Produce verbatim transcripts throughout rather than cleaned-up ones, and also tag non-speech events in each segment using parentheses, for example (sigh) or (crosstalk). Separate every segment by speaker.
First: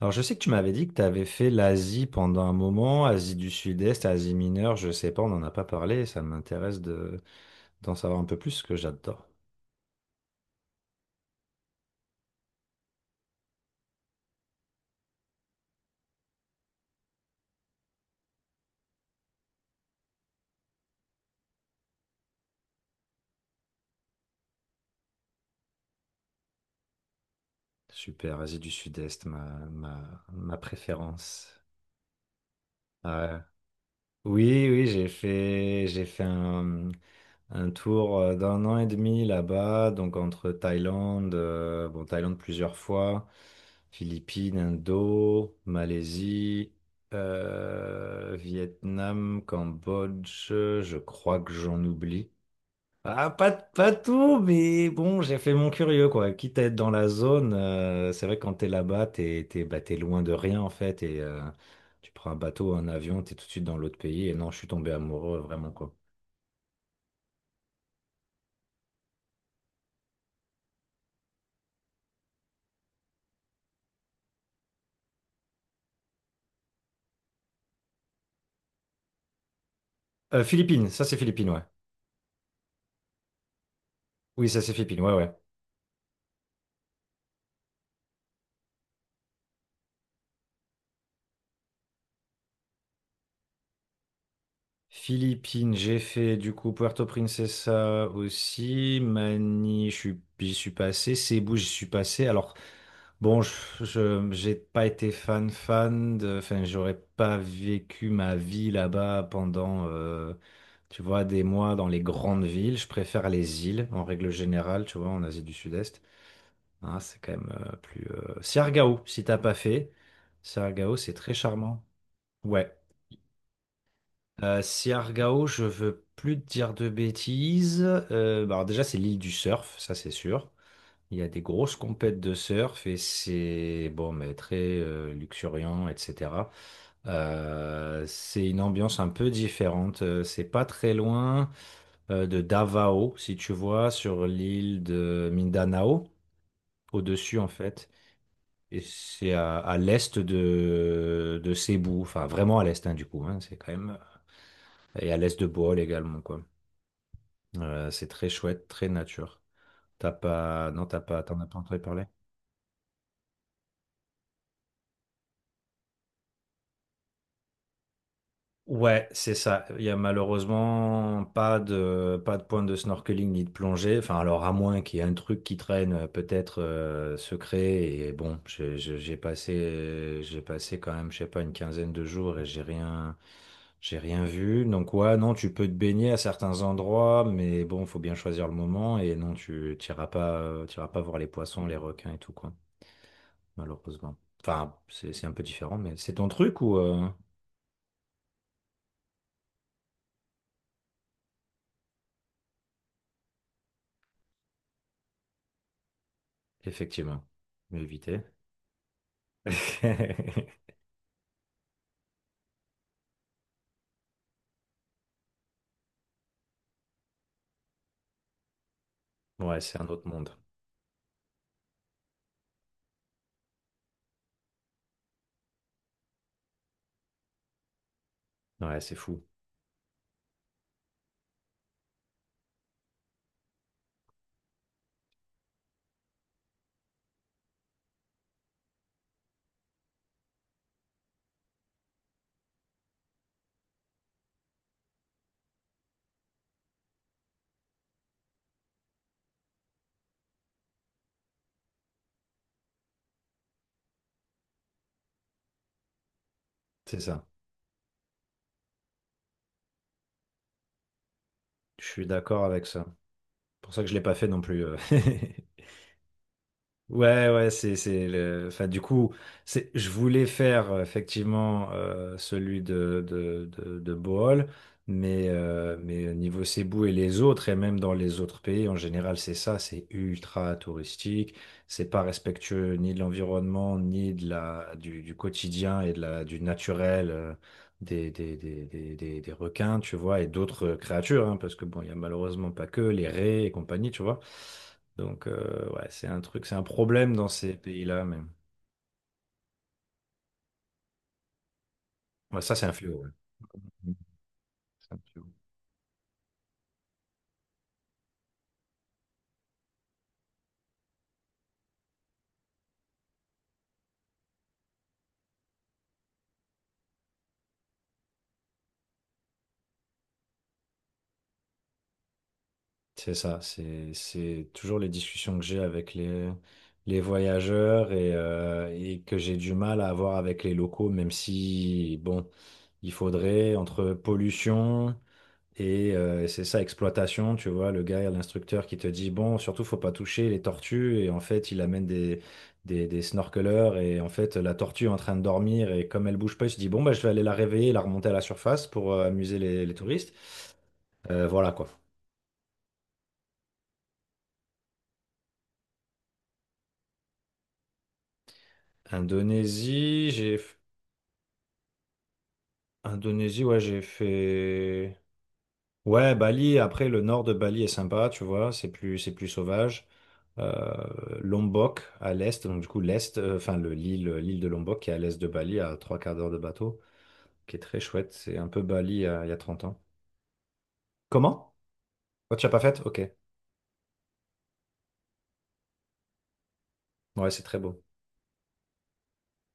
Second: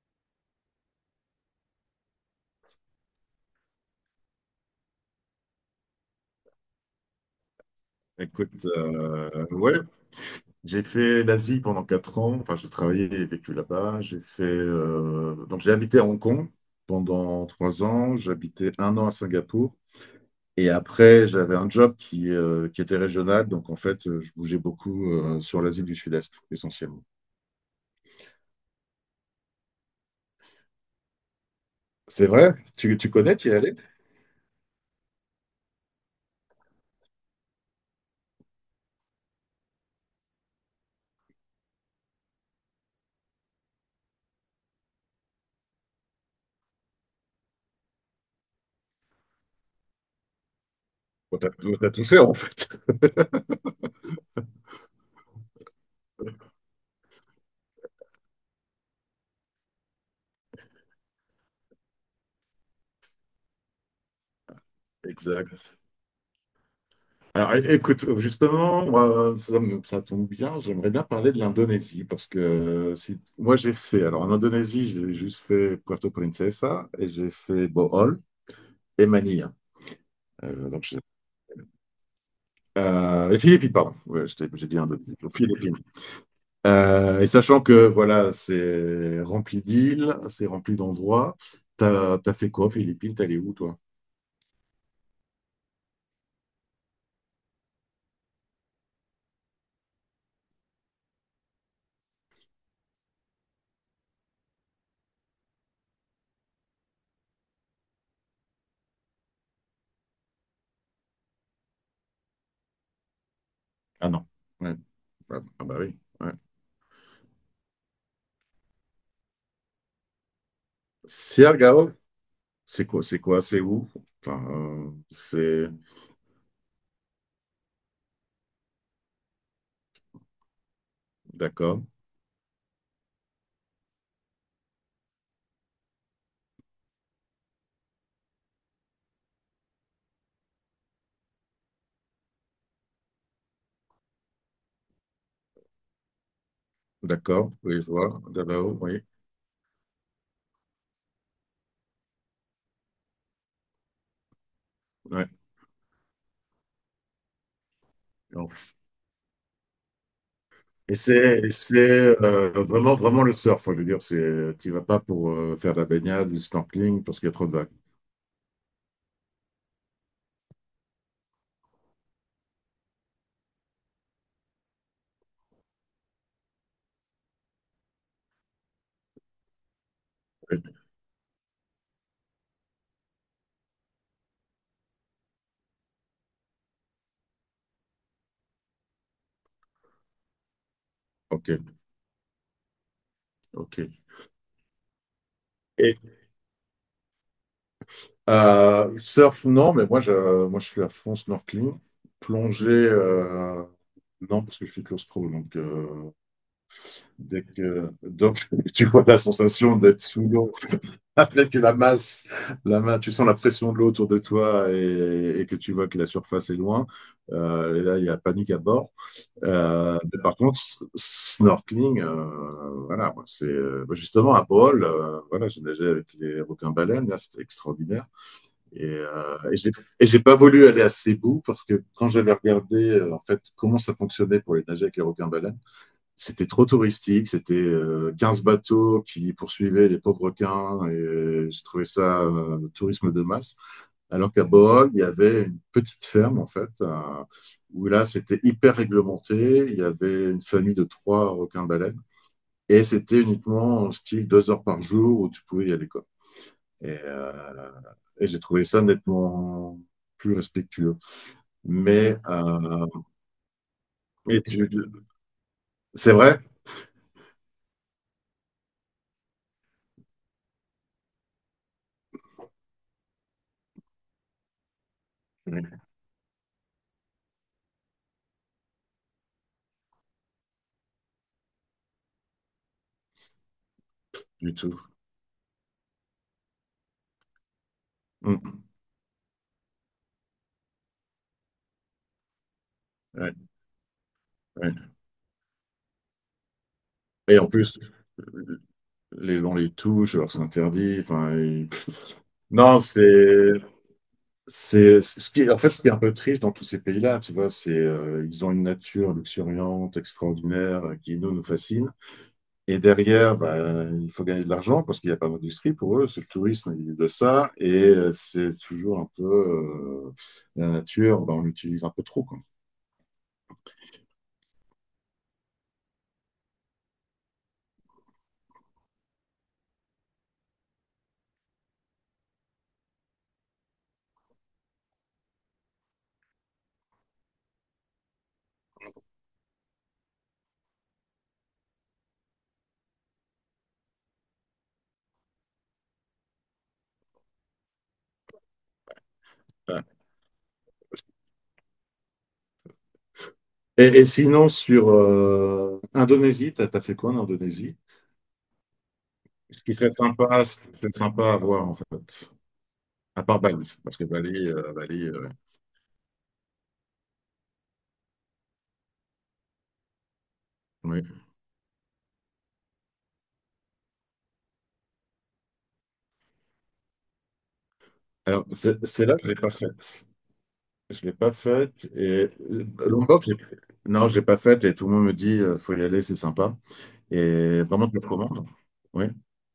Speaker 1: Alors, je sais que tu m'avais dit que tu avais fait l'Asie pendant un moment, Asie du Sud-Est, Asie mineure, je sais pas, on n'en a pas parlé, ça m'intéresse de d'en savoir un peu
Speaker 2: Écoute,
Speaker 1: plus, que j'adore.
Speaker 2: euh, ouais, j'ai fait l'Asie pendant quatre ans. Enfin, j'ai travaillé et vécu là-bas. J'ai fait, euh, donc j'ai habité à Hong Kong pendant trois ans. J'habitais un an à Singapour. Et après, j'avais un job qui, euh, qui était régional. Donc, en fait, euh, je bougeais beaucoup euh, sur l'Asie du Sud-Est, essentiellement.
Speaker 1: Super, Asie du Sud-Est, ma, ma, ma préférence.
Speaker 2: C'est vrai? Tu, tu
Speaker 1: Ouais.
Speaker 2: connais, tu y es allé?
Speaker 1: Oui, oui, j'ai fait, j'ai fait un, Un tour euh, d'un an et demi là-bas, donc entre Thaïlande, euh, bon, Thaïlande plusieurs fois, Philippines, Indo, Malaisie, euh, Vietnam, Cambodge, je
Speaker 2: Bon,
Speaker 1: crois
Speaker 2: t'as
Speaker 1: que j'en
Speaker 2: t'as tout fait
Speaker 1: oublie.
Speaker 2: en fait.
Speaker 1: Ah, pas, pas tout, mais bon, j'ai fait mon curieux, quoi. Quitte à être dans la zone, euh, c'est vrai que quand t'es là-bas, t'es, t'es, bah, t'es loin de rien, en fait, et euh, tu prends un bateau, un avion, t'es tout de suite dans l'autre pays, et non, je suis tombé
Speaker 2: (laughs)
Speaker 1: amoureux, vraiment,
Speaker 2: Exact.
Speaker 1: quoi.
Speaker 2: Alors é- écoute, justement, moi, ça, me- ça tombe bien, j'aimerais bien parler de l'Indonésie parce que euh, si, moi j'ai fait, alors en Indonésie, j'ai juste fait Puerto Princesa et j'ai fait Bohol et Manille.
Speaker 1: Euh,
Speaker 2: Euh, donc,
Speaker 1: Philippines,
Speaker 2: je-
Speaker 1: ça c'est Philippines, ouais.
Speaker 2: euh, et Philippines, pardon. Ouais, je
Speaker 1: Oui,
Speaker 2: t'ai-
Speaker 1: ça
Speaker 2: j'ai
Speaker 1: c'est
Speaker 2: dit
Speaker 1: Philippines, ouais,
Speaker 2: Indonésie, aux
Speaker 1: ouais.
Speaker 2: Philippines. Euh, et sachant que voilà, c'est rempli d'îles, c'est rempli d'endroits, t'as, t'as fait quoi aux Philippines? T'es allé où toi?
Speaker 1: Philippines, j'ai fait du coup Puerto Princesa aussi. Mani, je suis- j'y suis passé. Cebu, j'y suis passé. Alors, bon, je, je- j'ai pas été fan, fan de. Enfin, j'aurais pas vécu ma vie là-bas pendant, euh, tu vois, des mois dans les grandes villes. Je préfère les îles en
Speaker 2: Ah non.
Speaker 1: règle
Speaker 2: Ouais.
Speaker 1: générale, tu vois, en
Speaker 2: Ah
Speaker 1: Asie du
Speaker 2: bah oui.
Speaker 1: Sud-Est.
Speaker 2: Ouais.
Speaker 1: Hein, c'est quand même euh, plus. euh, Siargao, si t'as pas fait. Siargao, c'est très charmant.
Speaker 2: Siargao?
Speaker 1: Ouais.
Speaker 2: C'est quoi, c'est quoi, c'est où? Enfin,
Speaker 1: Euh,
Speaker 2: euh,
Speaker 1: Siargao, je
Speaker 2: c'est...
Speaker 1: veux plus te dire de bêtises. Euh, bah, alors déjà, c'est l'île du surf, ça c'est sûr. Il y a des grosses
Speaker 2: D'accord,
Speaker 1: compètes de surf et c'est bon, mais très euh, luxuriant, et cetera. Euh, c'est une ambiance un peu différente. Euh, C'est pas très loin euh, de Davao, si tu vois, sur l'île de Mindanao, au-dessus en
Speaker 2: d'accord, oui,
Speaker 1: fait.
Speaker 2: je vois, là-haut,
Speaker 1: Et
Speaker 2: oui.
Speaker 1: c'est à, à l'est de, de Cebu, enfin vraiment à l'est, hein, du coup, hein, c'est quand même. Et à
Speaker 2: Ouais.
Speaker 1: l'est de Bohol également, quoi. Euh, c'est très
Speaker 2: Non.
Speaker 1: chouette, très nature. T'as pas, non,
Speaker 2: Et
Speaker 1: t'as pas, t'en
Speaker 2: c'est
Speaker 1: as
Speaker 2: et
Speaker 1: pas
Speaker 2: c'est,
Speaker 1: entendu parler?
Speaker 2: euh, vraiment, vraiment le surf, hein, je veux dire, c'est, tu vas pas pour euh, faire de la baignade, du snorkeling, parce qu'il y a trop de vagues.
Speaker 1: Ouais, c'est ça. Il y a malheureusement pas de, pas de point de snorkeling ni de plongée. Enfin, alors à moins qu'il y ait un truc qui traîne, euh, peut-être euh, secret. Et bon, je- je- j'ai passé, j'ai
Speaker 2: Oui.
Speaker 1: passé quand même, je sais pas, une quinzaine de jours et j'ai rien, j'ai rien vu. Donc ouais, non, tu peux te baigner à certains endroits, mais bon, faut bien choisir le moment. Et non, tu t'iras pas, euh, t'iras pas voir les
Speaker 2: Ok,
Speaker 1: poissons, les requins et tout, quoi.
Speaker 2: ok.
Speaker 1: Malheureusement. Enfin, c'est c'est un peu différent, mais
Speaker 2: Et
Speaker 1: c'est ton truc ou euh,
Speaker 2: euh, surf, non, mais moi je, moi, je suis à fond snorkeling. Plongée, euh, non, parce que je suis claustro, donc euh,
Speaker 1: effectivement,
Speaker 2: dès
Speaker 1: mieux
Speaker 2: que
Speaker 1: éviter.
Speaker 2: donc, (laughs) tu vois la sensation d'être sous l'eau.
Speaker 1: (laughs)
Speaker 2: Ah, peut-être que la masse, la ma- tu sens la pression de l'eau autour de toi et, et que tu vois que la surface est loin. Euh, et là, il y a panique à bord.
Speaker 1: Ouais, c'est un
Speaker 2: Euh,
Speaker 1: autre
Speaker 2: mais
Speaker 1: monde.
Speaker 2: par contre, s- snorkeling, euh, voilà, moi, c'est euh, bah, justement à Bohol, euh, voilà, j'ai nagé avec les requins-baleines, là, c'était extraordinaire.
Speaker 1: Ouais,
Speaker 2: Et,
Speaker 1: c'est fou.
Speaker 2: euh, et j'ai et j'ai pas voulu aller à Cebu parce que quand j'avais regardé euh, en fait comment ça fonctionnait pour les nager avec les requins-baleines, c'était trop touristique, c'était euh, quinze bateaux qui poursuivaient les pauvres requins et je trouvais ça euh, le tourisme de masse. Alors qu'à Bohol, il y avait une petite ferme en fait, euh, où là c'était hyper réglementé, il y avait une famille de trois requins baleines et c'était uniquement en style deux heures par jour où tu pouvais y aller quoi. Et,
Speaker 1: C'est ça.
Speaker 2: euh, et j'ai trouvé ça nettement plus respectueux.
Speaker 1: Je suis
Speaker 2: Mais,
Speaker 1: d'accord avec ça.
Speaker 2: euh,
Speaker 1: C'est pour ça que je l'ai pas fait
Speaker 2: mais
Speaker 1: non plus.
Speaker 2: tu...
Speaker 1: euh. (laughs)
Speaker 2: c'est vrai
Speaker 1: Ouais, ouais, c'est, c'est le, enfin, du coup, c'est, je voulais faire euh, effectivement euh, celui de, de, de, de Bohol, mais,
Speaker 2: oui.
Speaker 1: euh, mais au niveau Cebu et les autres, et même dans les autres pays, en général, c'est ça, c'est ultra touristique, c'est pas respectueux ni de l'environnement, ni de
Speaker 2: Du
Speaker 1: la,
Speaker 2: tout.
Speaker 1: du, du quotidien et de la, du naturel, euh, des, des, des,
Speaker 2: Mmh.
Speaker 1: des, des, des requins, tu vois, et d'autres créatures, hein, parce que bon, il y a malheureusement pas que les
Speaker 2: Ouais,
Speaker 1: raies et compagnie, tu vois.
Speaker 2: ouais.
Speaker 1: Donc, euh, ouais, c'est un truc, c'est un problème dans
Speaker 2: Et en
Speaker 1: ces
Speaker 2: plus,
Speaker 1: pays-là, mais
Speaker 2: les, on les touche, alors c'est interdit. Enfin, ils-
Speaker 1: ouais, ça, c'est un
Speaker 2: non,
Speaker 1: fléau. Ouais.
Speaker 2: c'est, c'est, c'est- ce qui est, en fait, ce qui est un peu triste dans tous ces pays-là, tu vois, c'est, euh, ils ont une nature luxuriante, extraordinaire, euh, qui nous, nous fascine. Et derrière, bah, il faut gagner de l'argent parce qu'il n'y a pas d'industrie pour eux. C'est le tourisme, ils vivent de ça. Et euh, c'est toujours un peu, euh, la nature, bah, on l'utilise un peu trop, quoi.
Speaker 1: C'est ça, c'est c'est toujours les discussions que j'ai avec les, les voyageurs, et, euh, et que j'ai du mal à avoir avec les locaux, même si, bon, il faudrait, entre pollution, et euh, c'est ça, exploitation, tu vois, le gars, l'instructeur qui te dit, bon, surtout, faut pas toucher les tortues, et en fait, il amène des, des, des snorkeleurs, et en fait, la tortue est en train de dormir, et comme elle bouge pas, il se dit, bon, bah, je vais aller la réveiller et la remonter à la surface pour euh, amuser les, les
Speaker 2: Ouais.
Speaker 1: touristes. Euh, voilà, quoi.
Speaker 2: Et, et sinon, sur euh, Indonésie, t'as, t'as fait quoi en Indonésie? Ce qui serait
Speaker 1: Indonésie, j'ai.
Speaker 2: sympa, ce qui serait sympa à voir en fait, à part
Speaker 1: Indonésie, ouais,
Speaker 2: Bali,
Speaker 1: j'ai
Speaker 2: parce que Bali, euh,
Speaker 1: fait.
Speaker 2: Bali, euh,
Speaker 1: Ouais, Bali, après le nord de Bali est sympa, tu vois, c'est plus, c'est plus sauvage. Euh,
Speaker 2: oui.
Speaker 1: Lombok à l'est, donc du coup l'est, euh, enfin le, l'île, l'île de Lombok qui est à l'est de Bali, à trois quarts d'heure de bateau, qui est très chouette, c'est
Speaker 2: Alors
Speaker 1: un peu
Speaker 2: c'est
Speaker 1: Bali
Speaker 2: c'est là que
Speaker 1: euh,
Speaker 2: je
Speaker 1: il y
Speaker 2: l'ai
Speaker 1: a
Speaker 2: pas
Speaker 1: trente ans.
Speaker 2: faite. Je l'ai pas
Speaker 1: Comment?
Speaker 2: faite et
Speaker 1: Oh, tu l'as pas
Speaker 2: euh,
Speaker 1: faite? Ok.
Speaker 2: Lombok, j'ai- non, je l'ai pas faite et tout le monde me dit euh, faut y aller, c'est sympa
Speaker 1: Ouais, c'est très
Speaker 2: et
Speaker 1: beau.
Speaker 2: vraiment je le recommande. Oui,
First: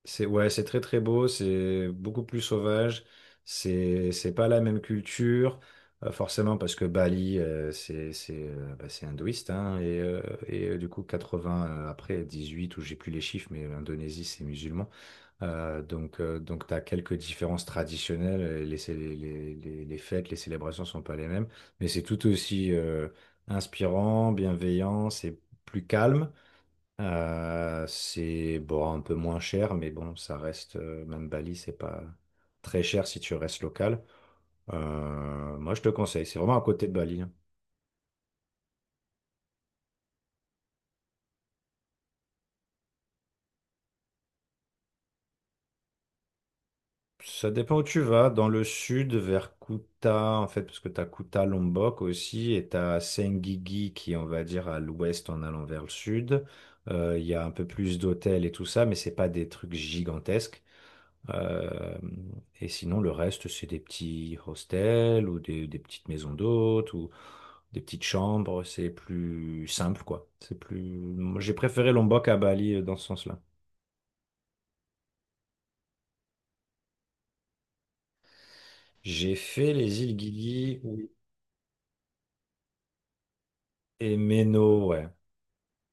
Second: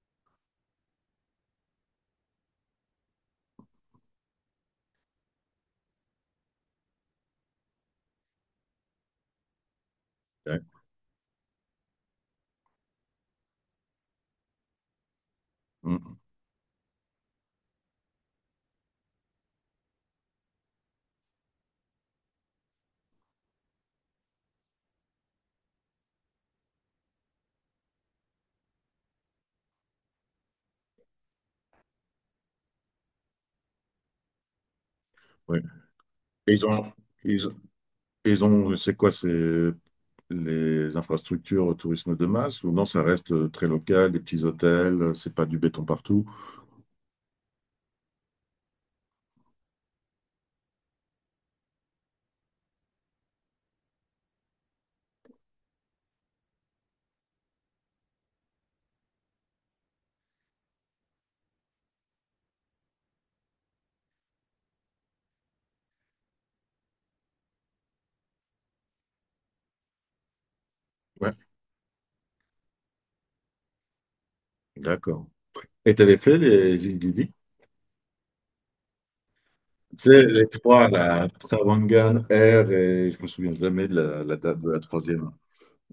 Speaker 1: C'est ouais, c'est très très beau, c'est beaucoup plus sauvage, c'est c'est pas la même culture, euh, forcément parce que Bali, euh, c'est c'est euh, bah, c'est hindouiste, hein, et, euh,
Speaker 2: ouais,
Speaker 1: et euh, du coup quatre-vingts, euh, après dix-huit ou j'ai plus les chiffres, mais l'Indonésie c'est musulman. Euh,
Speaker 2: mm,
Speaker 1: donc euh, donc t'as quelques différences traditionnelles, euh, les, cé- les, les, les fêtes, les célébrations sont pas les mêmes, mais c'est tout aussi euh, inspirant, bienveillant, c'est plus calme, euh, c'est bon, un peu moins cher, mais bon, ça reste, euh, même Bali, c'est pas très cher si tu restes local. Euh,
Speaker 2: oui.
Speaker 1: moi, je te conseille, c'est
Speaker 2: Et
Speaker 1: vraiment à
Speaker 2: ils
Speaker 1: côté
Speaker 2: ont,
Speaker 1: de Bali, hein.
Speaker 2: ils, ils ont, c'est quoi, c'est les infrastructures au tourisme de masse ou non, ça reste euh, très local, des petits hôtels, euh, c'est pas du béton partout.
Speaker 1: Ça dépend où tu vas, dans le sud, vers Kuta, en fait, parce que tu as Kuta Lombok aussi, et tu as Senggigi qui est, on va dire, à l'ouest en allant vers le sud. Euh, Il y a un peu plus d'hôtels et tout ça, mais c'est pas des trucs gigantesques. Euh, et sinon, le reste, c'est des petits hostels ou des, des petites maisons d'hôtes ou des petites chambres. C'est plus simple, quoi. C'est plus.
Speaker 2: Ouais,
Speaker 1: Moi, J'ai préféré Lombok à Bali, euh, dans ce sens-là.
Speaker 2: d'accord. Et t'avais fait les îles Gili?
Speaker 1: J'ai fait les
Speaker 2: Tu
Speaker 1: îles
Speaker 2: sais, les
Speaker 1: Gili,
Speaker 2: trois,
Speaker 1: oui,
Speaker 2: la Travangan, R, et je me souviens jamais de
Speaker 1: et
Speaker 2: la, la date de la
Speaker 1: Meno, ouais.
Speaker 2: troisième.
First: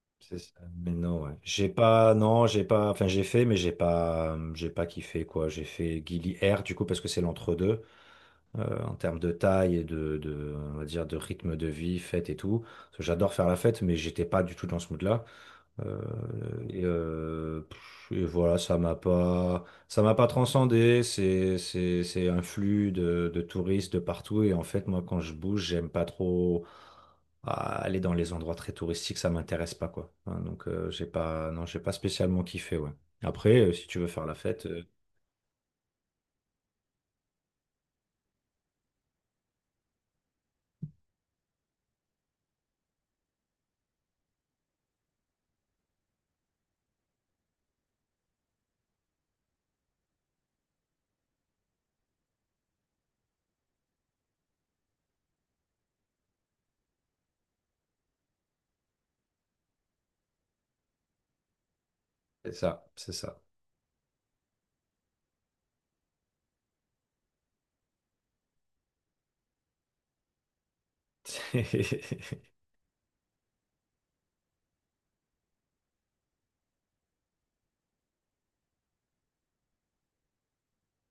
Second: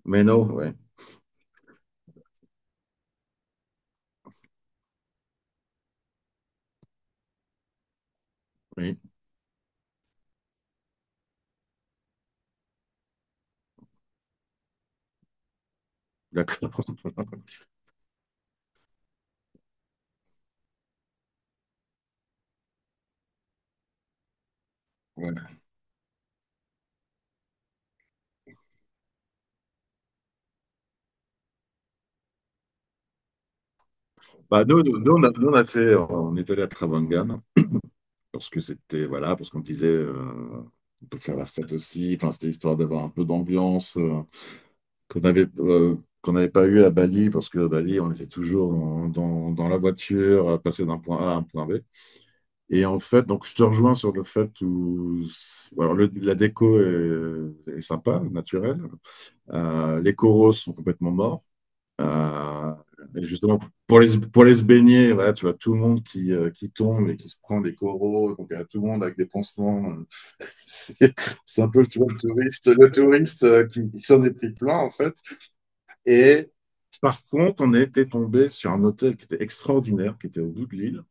Speaker 2: Mais
Speaker 1: C'est
Speaker 2: non,
Speaker 1: ça,
Speaker 2: ouais,
Speaker 1: Meno, ouais. J'ai pas, non, j'ai pas, enfin, j'ai fait, mais j'ai pas, j'ai pas kiffé, quoi. J'ai fait Gili Air, du coup, parce que c'est l'entre-deux, euh, en
Speaker 2: oui,
Speaker 1: termes de taille et de, de, on va dire, de rythme de vie, fête et tout. Parce que j'adore faire la fête, mais j'étais pas du tout dans ce mood-là. Euh,
Speaker 2: d'accord.
Speaker 1: et, euh, pff, et voilà, ça m'a pas, ça m'a pas transcendé. C'est, c'est, c'est un flux de, de touristes de partout. Et en fait, moi, quand je
Speaker 2: Ouais.
Speaker 1: bouge, j'aime pas trop ah, aller dans les endroits très touristiques. Ça m'intéresse pas, quoi. Hein, donc, euh, j'ai pas, non, j'ai pas spécialement kiffé, ouais. Après, euh, si tu veux faire la
Speaker 2: Bah,
Speaker 1: fête,
Speaker 2: nous,
Speaker 1: euh,
Speaker 2: nous, nous, on a, nous, on a fait, on est allé à Travangan, parce que c'était, voilà, parce qu'on disait, euh, on peut faire la fête aussi, enfin, c'était histoire d'avoir un peu d'ambiance, euh, qu'on avait, euh, qu'on n'avait pas eu à Bali, parce que à Bali, on était toujours dans, dans, dans la voiture, à passer d'un point A à un point B. Et en fait, donc je te rejoins sur le fait où alors le- la déco est, est sympa, naturelle. Euh, les coraux sont complètement morts.
Speaker 1: c'est
Speaker 2: Euh,
Speaker 1: ça, c'est
Speaker 2: et
Speaker 1: ça.
Speaker 2: justement, pour les, pour les se baigner, voilà, tu vois tout le monde qui, euh, qui tombe et qui se prend des coraux. Donc, il y a tout le monde avec des pansements. euh, (laughs) c'est c'est un peu tu vois, le
Speaker 1: (laughs)
Speaker 2: touriste, le touriste euh, qui, qui s'en est pris plein, en fait. Et par contre, on a été tombé sur un hôtel qui était extraordinaire, qui était au bout de l'île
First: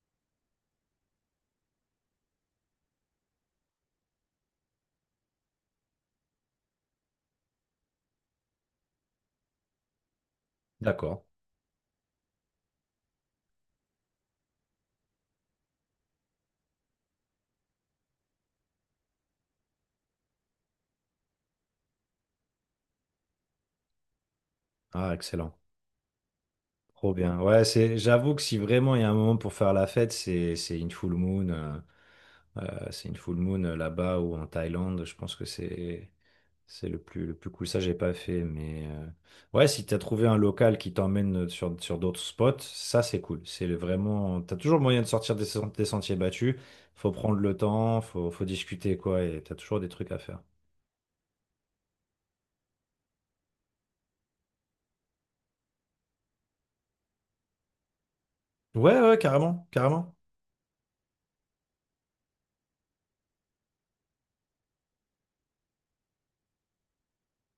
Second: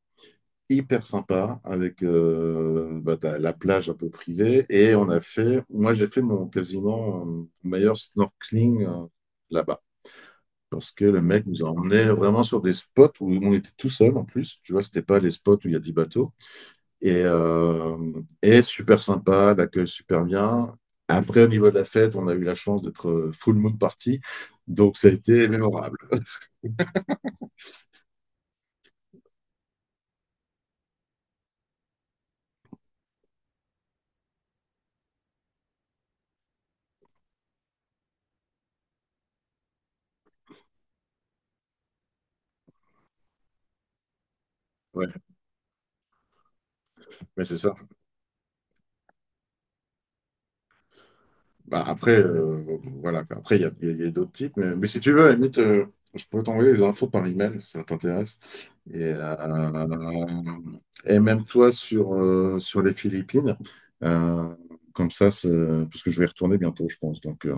Speaker 2: hyper sympa avec euh, bah, t'as la plage un peu privée et on a fait, moi j'ai fait mon quasiment euh, meilleur snorkeling euh, là-bas parce que
Speaker 1: D'accord.
Speaker 2: le mec nous a emmenés vraiment sur des spots où on était tout seul en plus, tu vois, c'était pas les spots où il y a dix bateaux et, euh, et super sympa, l'accueil super bien. Après, au niveau de la fête, on a eu la chance d'être euh, full moon party, donc ça a
Speaker 1: Ah,
Speaker 2: été
Speaker 1: excellent.
Speaker 2: mémorable.
Speaker 1: Trop bien. Ouais, c'est, j'avoue que si vraiment il y a un moment pour faire la fête, c'est, c'est une full moon. Euh, euh, c'est une full moon, euh, là-bas ou en Thaïlande. Je pense que c'est, c'est le plus, le plus cool. Ça, j'ai pas fait, mais euh, ouais, si t'as trouvé un local qui t'emmène sur, sur d'autres spots, ça, c'est cool. C'est le- vraiment, t'as toujours moyen de
Speaker 2: Ouais,
Speaker 1: sortir des, sen- des sentiers battus. Faut prendre
Speaker 2: mais
Speaker 1: le
Speaker 2: c'est ça.
Speaker 1: temps, faut, faut discuter, quoi, et t'as toujours des trucs à faire.
Speaker 2: Bah, après, euh, voilà. quoi. Après, il y a, il y a- il y a d'autres types. Mais, mais si tu veux, à la limite, euh, je pourrais t'envoyer les infos par email si ça t'intéresse.
Speaker 1: Ouais,
Speaker 2: Et,
Speaker 1: ouais, carrément, carrément.
Speaker 2: euh, et même toi sur, euh, sur les Philippines. Euh, comme ça, c'est- parce que je vais y retourner bientôt, je pense. Donc, euh,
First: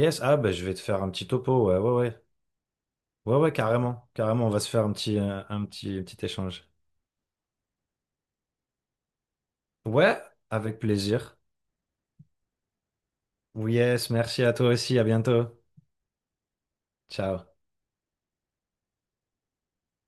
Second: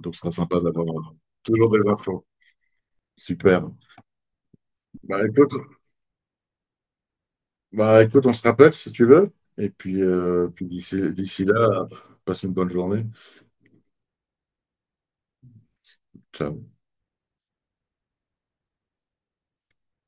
Speaker 2: donc ce sera
Speaker 1: ah, bah,
Speaker 2: sympa
Speaker 1: je vais te
Speaker 2: d'avoir
Speaker 1: faire un
Speaker 2: euh,
Speaker 1: petit topo.
Speaker 2: toujours
Speaker 1: Ouais,
Speaker 2: des
Speaker 1: ouais, ouais.
Speaker 2: infos.
Speaker 1: Ouais, ouais,
Speaker 2: Super.
Speaker 1: carrément. Carrément, on va se faire un petit,
Speaker 2: Bah
Speaker 1: euh,
Speaker 2: écoute,
Speaker 1: un petit, un petit échange.
Speaker 2: bah, écoute, on se rappelle si tu veux. Et puis,
Speaker 1: Ouais,
Speaker 2: euh, puis
Speaker 1: avec
Speaker 2: d'ici
Speaker 1: plaisir.
Speaker 2: d'ici là, passe une bonne journée.
Speaker 1: Yes, merci à toi aussi. À bientôt.
Speaker 2: Ciao.
Speaker 1: Ciao.